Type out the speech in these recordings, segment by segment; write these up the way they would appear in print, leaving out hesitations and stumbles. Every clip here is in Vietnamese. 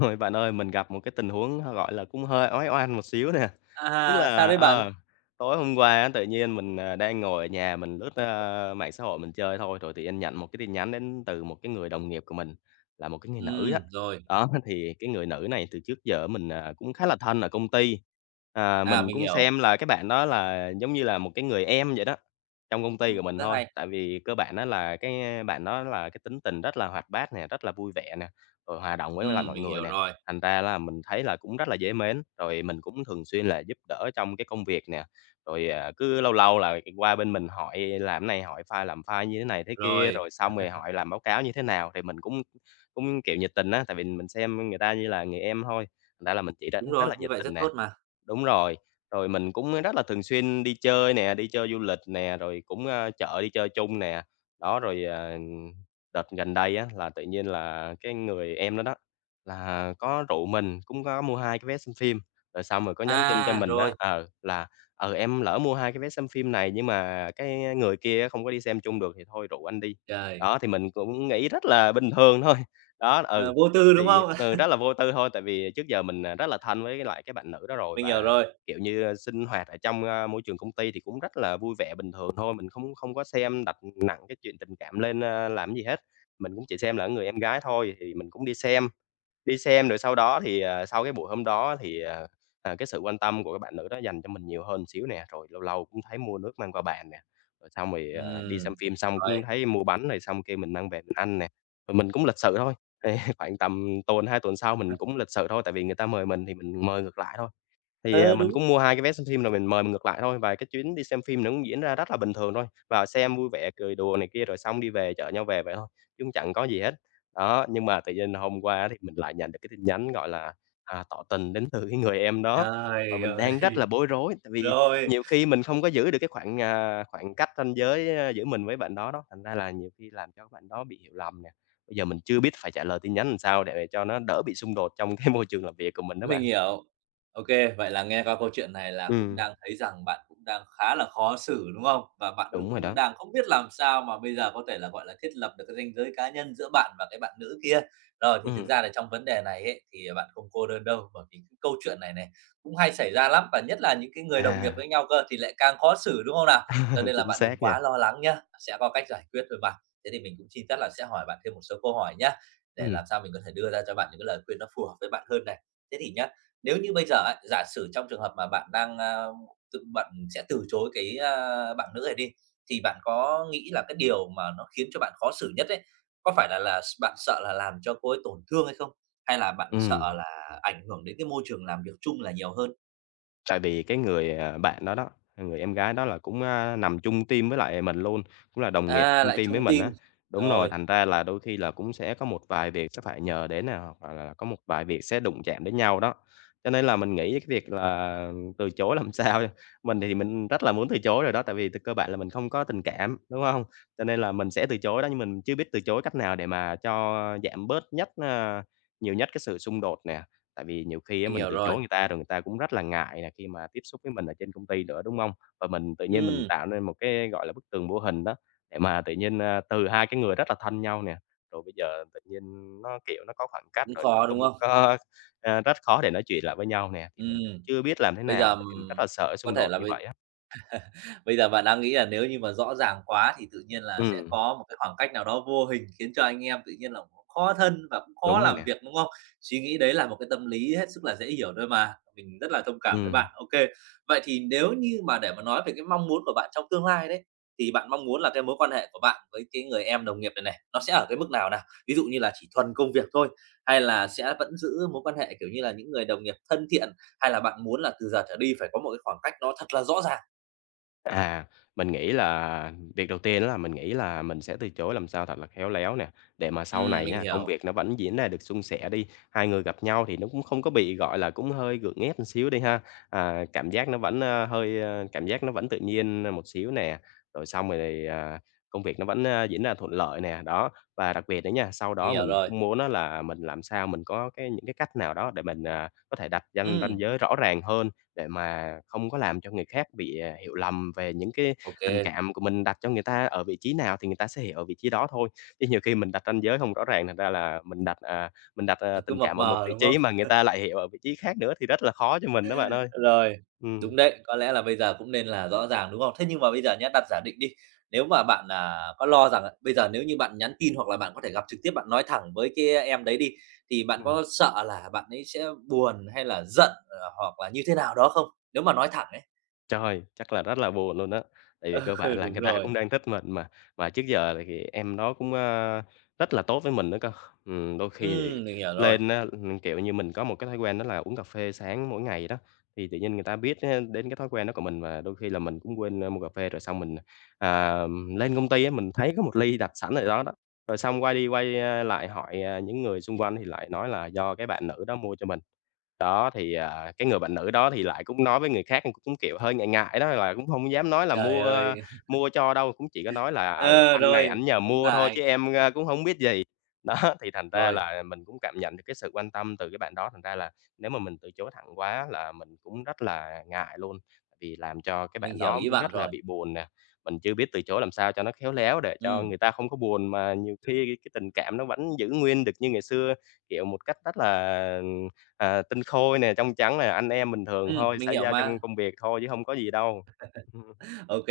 Ôi, bạn ơi, mình gặp một cái tình huống, h gọi là, cũng hơi ói oăm một xíu nè. Tức À, sao là đấy bạn? Tối hôm qua á, tự nhiên mình đang ngồi ở nhà mình lướt mạng xã hội mình chơi thôi, rồi tự nhiên nhận một cái tin nhắn đến từ một cái người đồng nghiệp của mình, là một cái người nữ á. Rồi, Đó, thì cái người nữ này từ trước giờ mình cũng khá là thân ở công ty. Mình mình cũng hiểu. xem là cái bạn đó là giống như là một cái người em vậy đó, trong công ty của mình Rất thôi. hay. Tại vì cơ bản á là cái bạn đó là cái tính tình rất là hoạt bát nè, rất là vui vẻ nè rồi hòa đồng với lại mọi Mình người hiểu nè. rồi. Thành ra là mình thấy là cũng rất là dễ mến, rồi mình cũng thường xuyên là giúp đỡ trong cái công việc nè, rồi cứ lâu lâu là qua bên mình hỏi làm này, hỏi file làm file như thế này thế kia, Rồi, rồi xong rồi hỏi làm báo cáo như thế nào, thì mình cũng cũng, kiểu, nhiệt tình á, tại vì mình xem người ta như là người em thôi, thành ra là mình chỉ ra đúng rất rồi, là như nhiệt vậy tình rất nè. tốt mà. Đúng rồi, rồi mình cũng rất là thường xuyên đi chơi nè, đi chơi du lịch nè, rồi cũng chợ đi chơi chung nè. Đó, rồi đợt gần đây á, là tự nhiên là cái người em đó đó, là có rủ mình, cũng có mua 2 cái vé xem phim, rồi xong rồi có nhắn tin cho À, mình á, rồi, ờ, là "Ờ, em lỡ mua 2 cái vé xem phim này nhưng mà cái người kia không có đi xem chung được thì thôi rủ anh đi." trời, Đó, thì mình cũng nghĩ rất là bình thường thôi. Đó, ờ, vô tư, đúng thì, không? Rất là vô tư thôi, tại vì trước giờ mình rất là thân với cái loại cái bạn nữ đó rồi Mình hiểu và, rồi, kiểu như, sinh hoạt ở trong môi trường công ty thì cũng rất là vui vẻ bình thường thôi, mình không không có xem đặt nặng cái chuyện tình cảm lên, làm gì hết. Mình cũng chỉ xem là người em gái thôi thì mình cũng đi xem. Đi xem rồi sau đó thì sau cái buổi hôm đó thì cái sự quan tâm của cái bạn nữ đó dành cho mình nhiều hơn xíu nè, rồi lâu lâu cũng thấy mua nước mang qua bàn nè, rồi xong rồi đi xem hiểu phim xong cũng rồi. thấy mua bánh rồi xong kêu mình mang về mình ăn nè. Rồi mình cũng lịch sự thôi, thì khoảng tầm tuần, 2 tuần sau mình cũng lịch sự thôi, tại vì người ta mời mình thì mình mời ngược lại thôi. Ờ, Mình đúng, cũng mua 2 cái vé xem phim rồi mình mời mình ngược lại thôi, và cái chuyến đi xem phim nó cũng diễn ra rất là bình thường thôi, vào xem vui vẻ, cười đùa này kia rồi xong đi về chở nhau về vậy thôi, chứ cũng chẳng có gì hết. Đó, nhưng mà tự nhiên hôm qua thì mình lại nhận được cái tin nhắn, gọi là, tỏ tình đến từ cái người em đó, và trời mình đang rất ơi! là bối rối, tại vì Rồi. nhiều khi mình không có giữ được cái khoảng cách ranh giới, giữa mình với bạn đó đó, thành ra là nhiều khi làm cho bạn đó bị hiểu lầm nè. Bây giờ mình chưa biết phải trả lời tin nhắn làm sao để cho nó đỡ bị xung đột trong cái môi trường làm việc của mình đó Mình bạn. hiểu. OK, vậy là nghe qua câu chuyện này là cũng Ừ, đang thấy rằng bạn cũng đang khá là khó xử, đúng không? Và bạn đúng rồi cũng đó. đang không biết làm sao mà bây giờ có thể là, gọi là, thiết lập được cái ranh giới cá nhân giữa bạn và cái bạn nữ kia. Rồi, thì thực Ừm, ra là trong vấn đề này ấy, thì bạn không cô đơn đâu, bởi vì cái câu chuyện này này cũng hay xảy ra lắm, và nhất là những cái người đồng nghiệp à, với nhau cơ thì lại càng khó xử, đúng không nào? Cho nên là chính bạn đừng xác nha. quá lo lắng nhá, sẽ có cách giải quyết thôi mà. Thế thì mình cũng xin phép là sẽ hỏi bạn thêm một số câu hỏi nhá, để Ừm, làm sao mình có thể đưa ra cho bạn những cái lời khuyên nó phù hợp với bạn hơn này. Thế thì nhá, nếu như bây giờ ấy, giả sử trong trường hợp mà bạn đang, tự bạn sẽ từ chối cái, bạn nữ này đi, thì bạn có nghĩ là cái điều mà nó khiến cho bạn khó xử nhất ấy, có phải là bạn sợ là làm cho cô ấy tổn thương hay không? Hay là bạn sợ ừm. là ảnh hưởng đến cái môi trường làm việc chung là nhiều hơn? Tại vì cái người bạn đó đó, người em gái đó là cũng nằm chung team với lại mình luôn, cũng là đồng nghiệp À, chung lại team với chung mình team. á. Đúng rồi, Rồi, thành ra là đôi khi là cũng sẽ có một vài việc sẽ phải nhờ đến nè, hoặc là có một vài việc sẽ đụng chạm đến nhau đó. Cho nên là mình nghĩ cái việc là từ chối làm sao chứ. Mình thì mình rất là muốn từ chối rồi đó, tại vì thực cơ bản là mình không có tình cảm, đúng không? Cho nên là mình sẽ từ chối đó, nhưng mình chưa biết từ chối cách nào để mà cho giảm bớt nhiều nhất cái sự xung đột nè. Tại vì nhiều khi á mình mình hiểu từ rồi. chối người ta rồi người ta cũng rất là ngại là khi mà tiếp xúc với mình ở trên công ty nữa, đúng không? Và mình tự nhiên mình Ừm, tạo nên một cái, gọi là, bức tường vô hình đó, để mà tự nhiên từ hai cái người rất là thân nhau nè, rồi bây giờ tự nhiên nó, kiểu, nó có khoảng cách cũng rồi nó khó, không đúng không? có rất khó để nói chuyện lại với nhau nè, thì mình cũng Ừm, chưa biết làm thế bây nào, giờ, tại vì mình rất là sợ có xung thể đột là như bây vậy á. bây giờ bạn đang nghĩ là nếu như mà rõ ràng quá thì tự nhiên là sẽ Ừm, có một cái khoảng cách nào đó vô hình khiến cho anh em tự nhiên là cũng khó thân và cũng khó đúng rồi làm nè. việc, đúng không? Suy nghĩ đấy là một cái tâm lý hết sức là dễ hiểu thôi mà, mình rất là thông cảm với Ừm. bạn. OK, vậy thì nếu như mà để mà nói về cái mong muốn của bạn trong tương lai đấy, thì bạn mong muốn là cái mối quan hệ của bạn với cái người em đồng nghiệp này này, nó sẽ ở cái mức nào nào? Ví dụ như là chỉ thuần công việc thôi, hay là sẽ vẫn giữ mối quan hệ, kiểu như là, những người đồng nghiệp thân thiện, hay là bạn muốn là từ giờ trở đi phải có một cái khoảng cách nó thật là rõ ràng? À, mình nghĩ là việc đầu tiên đó là mình nghĩ là mình sẽ từ chối làm sao thật là khéo léo nè, để mà sau Ừm, này mình nha, công hiểu, việc nó vẫn diễn ra được suôn sẻ đi, hai người gặp nhau thì nó cũng không có bị, gọi là, cũng hơi gượng ép một xíu đi ha. À, cảm giác nó vẫn, ơ, hơi, ơ cảm giác nó vẫn tự nhiên một xíu nè, rồi xong rồi thì công việc nó vẫn diễn ra thuận lợi nè, đó. Và đặc biệt nữa nha, sau mình đó hiểu mình rồi. cũng muốn đó là mình làm sao mình có cái những cái cách nào đó để mình có thể đặt ranh ranh Ừm, giới rõ ràng hơn để mà không có làm cho người khác bị hiểu lầm về những cái ô kê, tình cảm của mình đặt cho người ta ở vị trí nào thì người ta sẽ hiểu ở vị trí đó thôi. Chứ nhiều khi mình đặt ranh giới không rõ ràng, thành ra là mình mình đặt nó cứ tình mập cảm ở một mờ, vị đúng không? trí mà người ta lại hiểu ở vị trí khác nữa thì rất là khó cho mình đó bạn ơi. Rồi, Ừm, đúng đấy, có lẽ là bây giờ cũng nên là rõ ràng, đúng không? Thế nhưng mà bây giờ nhá, đặt giả định đi, nếu mà bạn, có lo rằng là bây giờ nếu như bạn nhắn tin hoặc là bạn có thể gặp trực tiếp, bạn nói thẳng với cái em đấy đi, thì bạn ừm. có sợ là bạn ấy sẽ buồn hay là giận, hoặc là như thế nào đó không? Nếu mà nói thẳng ấy. Trời, chắc là rất là buồn luôn á, tại vì cơ Ừ, bản là đúng người ta rồi. cũng đang thích mình mà trước giờ là thì em đó cũng rất là tốt với mình nữa cơ. Đôi khi thì Mình hiểu rồi. lên á, kiểu như, mình có một cái thói quen đó là uống cà phê sáng mỗi ngày đó, thì tự nhiên người ta biết á đến cái thói quen đó của mình và đôi khi là mình cũng quên mua cà phê rồi xong mình, à, lên công ty á, mình thấy có một ly đặt sẵn ở đó đó, rồi xong quay đi quay lại hỏi những người xung quanh thì lại nói là do cái bạn nữ đó mua cho mình. Thì, cái người bạn nữ đó thì lại cũng nói với người khác, cũng, kiểu, hơi ngại ngại đó, là cũng không dám nói là Trời ơi! mua cho đâu, cũng chỉ có nói là "Ừ, Ờ, anh này ảnh rồi, nhờ cũng mua thôi ngại. chứ em cũng không biết gì." Đó, thì thành ra Rồi, là mình cũng cảm nhận được cái sự quan tâm từ cái bạn đó, thành ra là nếu mà mình từ chối thẳng quá là mình cũng rất là ngại luôn, vì làm cho cái mình bạn hiểu đó ý cũng bạn rất là rồi. bị buồn nè, mình chưa biết từ chối làm sao cho nó khéo léo để cho Ừm, người ta không có buồn, mà nhiều khi cái tình cảm nó vẫn giữ nguyên được như ngày xưa, kiểu, một cách rất là À, tinh khôi nè, trong trắng nè, anh em bình thường thôi, mình xã hiểu giao trong mà. công việc thôi chứ không có gì đâu. Ừm, OK.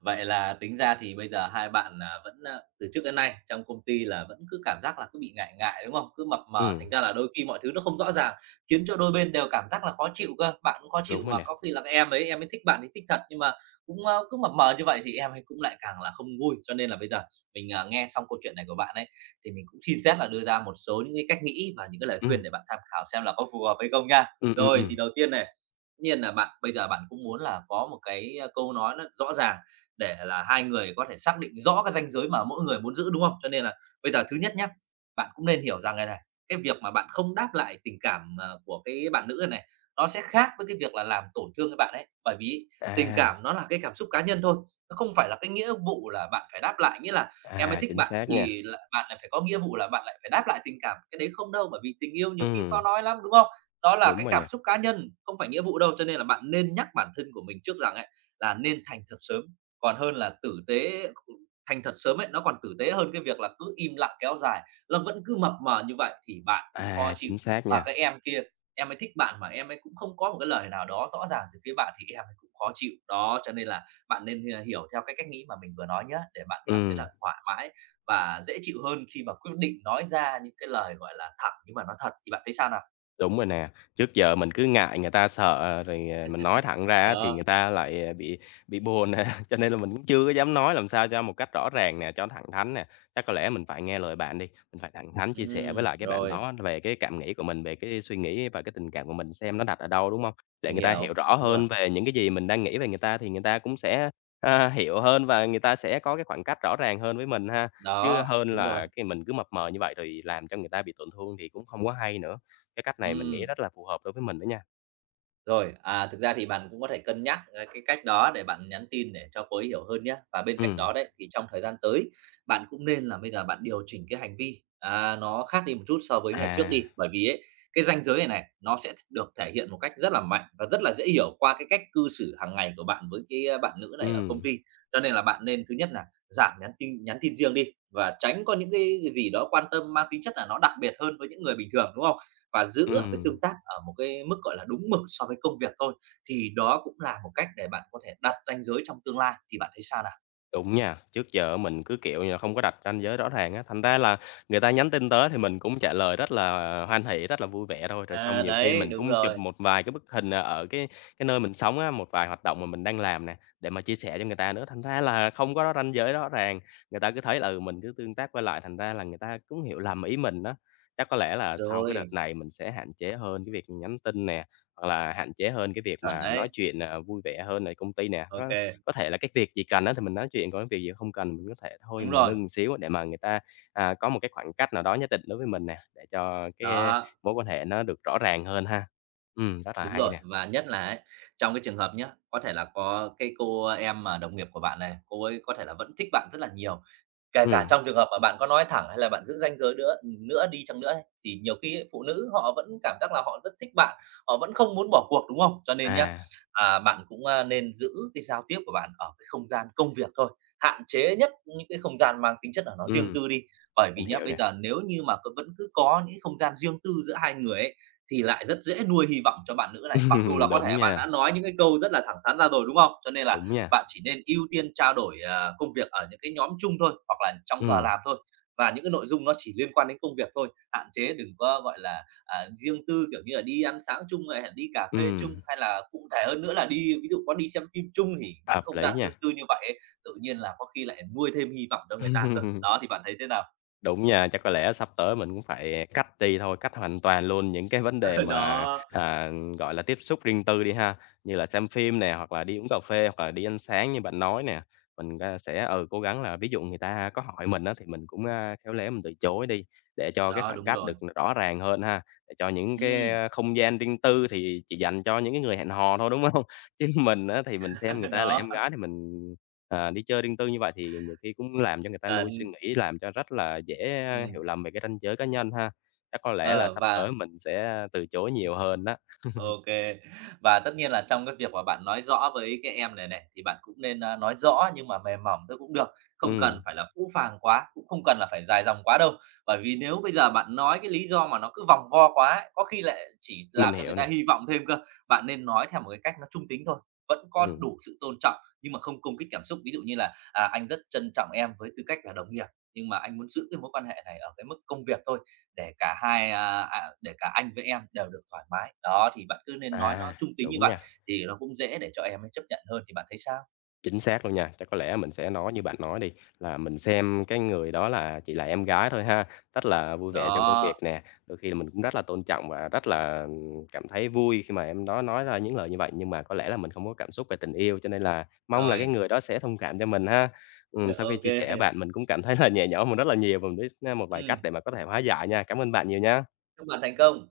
Vậy là tính ra thì bây giờ hai bạn, vẫn, từ trước đến nay trong công ty là vẫn cứ cảm giác là cứ bị ngại ngại, đúng không? Cứ mập mờ, thành ừm, ra là đôi khi mọi thứ nó không rõ ràng, khiến cho đôi bên đều cảm giác là khó chịu cơ. Bạn cũng khó chịu đúng rồi mà nè. có khi là cái em ấy thích bạn thì thích thật, nhưng mà cũng, cứ mập mờ như vậy thì em ấy cũng lại càng là không vui. Cho nên là bây giờ mình, nghe xong câu chuyện này của bạn ấy, thì mình cũng xin phép là đưa ra một số những cái cách nghĩ và những cái lời Ừm, khuyên để bạn tham khảo xem là có phù hợp hay không nha. ừm, ừm, Rồi, ừm. thì đầu tiên này, nhiên là bạn bây giờ bạn cũng muốn là có một cái, câu nói nó rõ ràng để là hai người có thể xác định rõ cái ranh giới mà mỗi người muốn giữ, đúng không? Cho nên là bây giờ thứ nhất nhá, bạn cũng nên hiểu rằng cái này, cái việc mà bạn không đáp lại tình cảm, của cái bạn nữ này nó sẽ khác với cái việc là làm tổn thương cái bạn ấy. Bởi vì tình À, cảm nó là cái cảm xúc cá nhân thôi, nó không phải là cái nghĩa vụ là bạn phải đáp lại, nghĩa là em ấy à, thích chính bạn xác nha. thì là bạn lại phải có nghĩa vụ là bạn lại phải đáp lại tình cảm, cái đấy không đâu. Bởi vì tình yêu nhiều khi Ừm, khó nói lắm, đúng không? Đó là đúng cái rồi cảm nè. xúc cá nhân, không phải nghĩa vụ đâu, cho nên là bạn nên nhắc bản thân của mình trước rằng ấy, là nên thành thật sớm, còn hơn là tử tế thành thật sớm ấy, nó còn tử tế hơn cái việc là cứ im lặng kéo dài, nó vẫn cứ mập mờ như vậy thì bạn cũng khó À, chịu. chính xác Và nha. cái em kia, em ấy thích bạn mà em ấy cũng không có một cái lời nào đó rõ ràng từ phía bạn thì em ấy cũng khó chịu. Đó, cho nên là bạn nên hiểu theo cái cách nghĩ mà mình vừa nói nhé để bạn cảm thấy Ừm. là thoải mái và dễ chịu hơn khi mà quyết định nói ra những cái lời, gọi là, thẳng nhưng mà nó thật, thì bạn thấy sao nào? Đúng rồi nè, trước giờ mình cứ ngại người ta sợ rồi, mình nói thẳng ra thì Đó. người ta lại bị buồn nè, cho nên là mình cũng chưa có dám nói làm sao cho một cách rõ ràng nè, cho thẳng thắn nè. Chắc có lẽ mình phải nghe lời bạn đi, mình phải thẳng thắn chia sẻ với lại cái bạn Rồi, đó về cái cảm nghĩ của mình, về cái suy nghĩ và cái tình cảm của mình xem nó đặt ở đâu, đúng không? Để mình người ta hiểu hiểu, rõ đúng rồi, hơn về những cái gì mình đang nghĩ về người ta thì người ta cũng sẽ, hiểu hơn và người ta sẽ có cái khoảng cách rõ ràng hơn với mình ha, chứ đó, hơn đúng rồi, là cái mình cứ mập mờ như vậy rồi làm cho người ta bị tổn thương thì cũng không có hay nữa. Cái cách này mình nghĩ ừm. rất là phù hợp đối với mình đó nha. Rồi, thực ra thì bạn cũng có thể cân nhắc, cái cách đó để bạn nhắn tin để cho cô ấy hiểu hơn nhé. Và bên cạnh Ừm. đó đấy, thì trong thời gian tới, bạn cũng nên là bây giờ bạn điều chỉnh cái hành vi, nó khác đi một chút so với ngày trước À, đi. Bởi vì ấy, cái ranh giới này này, nó sẽ được thể hiện một cách rất là mạnh và rất là dễ hiểu qua cái cách cư xử hàng ngày của bạn với cái, bạn nữ này ở công ừm, ty. Cho nên là bạn nên thứ nhất là giảm nhắn tin riêng đi và tránh có những cái gì đó quan tâm mang tính chất là nó đặc biệt hơn với những người bình thường, đúng không? Và giữ ở cái ừm. tương tác ở một cái mức, gọi là, đúng mực so với công việc thôi. Thì đó cũng là một cách để bạn có thể đặt ranh giới trong tương lai, thì bạn thấy sao nào? Đúng nha, trước giờ mình cứ, kiểu như là, không có đặt ranh giới rõ ràng á, thành ra là người ta nhắn tin tới thì mình cũng trả lời rất là hoan hỉ, rất là vui vẻ thôi. Rồi xong À, nhiều khi đấy, mình đúng cũng chụp rồi. một vài cái bức hình, ở cái nơi mình sống á, một vài hoạt động mà mình đang làm nè, để mà chia sẻ cho người ta nữa, thành ra là không có ranh giới rõ ràng. Người ta cứ thấy là, ừ, mình cứ tương tác qua lại, thành ra là người ta cũng hiểu lầm ý mình đó. Chắc có lẽ là sau cái đợt Rồi. này mình sẽ hạn chế hơn cái việc nhắn tin nè, hoặc là hạn chế hơn cái việc Chuẩn mà nói đấy, chuyện, vui vẻ hơn ở công ty nè. OK, Có thể là cái việc gì cần á thì mình nói chuyện, còn cái việc gì không cần mình có thể thôi đúng mình rồi, ngưng xíu để mà người ta, có một cái khoảng cách nào đó nhất định đối với mình nè, để cho cái đó, mối quan hệ nó được rõ ràng hơn ha. Ừ rất là đúng hay rồi. nè. Và nhất là ấy, trong cái trường hợp nhá, có thể là có cái cô em mà đồng nghiệp của bạn này, cô ấy có thể là vẫn thích bạn rất là nhiều. Kể cả Ừ trong trường hợp mà bạn có nói thẳng hay là bạn giữ ranh giới nữa nữa đi chăng nữa ấy, thì nhiều khi ấy phụ nữ họ vẫn cảm giác là họ rất thích bạn, họ vẫn không muốn bỏ cuộc, đúng không? Cho nên nhá, à, bạn cũng, nên giữ cái giao tiếp của bạn ở cái không gian công việc thôi, hạn chế nhất những cái không gian mang tính chất là nó ừ riêng tư đi. Bởi vì mình nhá, hiểu bây nè. giờ nếu như mà vẫn cứ có những không gian riêng tư giữa hai người ấy, thì lại rất dễ nuôi hy vọng cho bạn nữ này. Mặc dù là có Đúng thể bạn nha, đã nói những cái câu rất là thẳng thắn ra rồi, đúng không? Cho nên là đúng nha. bạn chỉ nên ưu tiên trao đổi, công việc ở những cái nhóm chung thôi, hoặc là trong giờ Ừ làm thôi. Và những cái nội dung nó chỉ liên quan đến công việc thôi, hạn chế đừng có, gọi là, riêng tư, kiểu như là, đi ăn sáng chung này, đi cà ừ phê chung, hay là cụ thể hơn nữa là đi ví dụ có đi xem phim chung thì những cái hợp không lý gian riêng nha. tư như vậy ấy, tự nhiên là có khi lại nuôi thêm hy vọng cho người ta cơ. Đó, thì bạn thấy thế nào? Đúng nha, chắc có lẽ sắp tới mình cũng phải cắt đi thôi, cắt hoàn toàn luôn những cái vấn đề mà, Đó, à, gọi là, tiếp xúc riêng tư đi ha, như là xem phim nè, hoặc là đi uống cà phê, hoặc là đi ăn sáng như bạn nói nè. Mình, sẽ, ừ, cố gắng là ví dụ người ta có hỏi mình á thì mình cũng, khéo léo mình từ chối đi, để cho cái đó, khoảng đúng cách rồi. được rõ ràng hơn ha, để cho những cái Ừm, không gian riêng tư thì chỉ dành cho những cái người hẹn hò thôi, đúng không? Chứ mình á thì mình xem người ta là đó, em gái thì mình, đi chơi riêng tư như vậy thì nhiều khi cũng làm cho người ta ờ, nuôi suy nghĩ, làm cho rất là dễ hiểu ừm, lầm về cái ranh giới cá nhân ha. Chắc có lẽ là ờ, sắp và tới mình sẽ từ chối nhiều hơn đó. OK. Và tất nhiên là trong cái việc mà bạn nói rõ với cái em này này, thì bạn cũng nên, nói rõ nhưng mà mềm mỏng thôi cũng được, không Ừm, cần phải là phũ phàng quá, cũng không cần là phải dài dòng quá đâu. Bởi vì nếu bây giờ bạn nói cái lý do mà nó cứ vòng vo quá ấy, có khi lại chỉ mình làm cho hiểu người nè. ta hy vọng thêm cơ. Bạn nên nói theo một cái cách nó trung tính thôi, vẫn có Ừm, đủ sự tôn trọng nhưng mà không công kích cảm xúc. Ví dụ như là "À, anh rất trân trọng em với tư cách là đồng nghiệp, nhưng mà anh muốn giữ cái mối quan hệ này ở cái mức công việc thôi, để cả hai, để cả anh với em đều được thoải mái." Đó, thì bạn cứ nên nói nó à, trung tính như đúng vậy nha. thì nó cũng dễ để cho em ấy chấp nhận hơn, thì bạn thấy sao? Chính xác luôn nha, chắc có lẽ mình sẽ nói như bạn nói đi, là mình xem cái người đó là chỉ là em gái thôi ha, rất là vui vẻ trong công việc Đó, nè, đôi khi là mình cũng rất là tôn trọng và rất là, cảm thấy vui khi mà em đó nói ra những lời như vậy, nhưng mà có lẽ là mình không có cảm xúc về tình yêu, cho nên là mong là cái rồi, người đó sẽ thông cảm cho mình ha. Sau khi OK. chia sẻ Kê. bạn mình cũng cảm thấy là nhẹ nhõm mình rất là nhiều và mình biết, một vài cách để mà có thể hóa giải nha. Cảm ơn bạn nhiều nha. Chúc bạn thành công.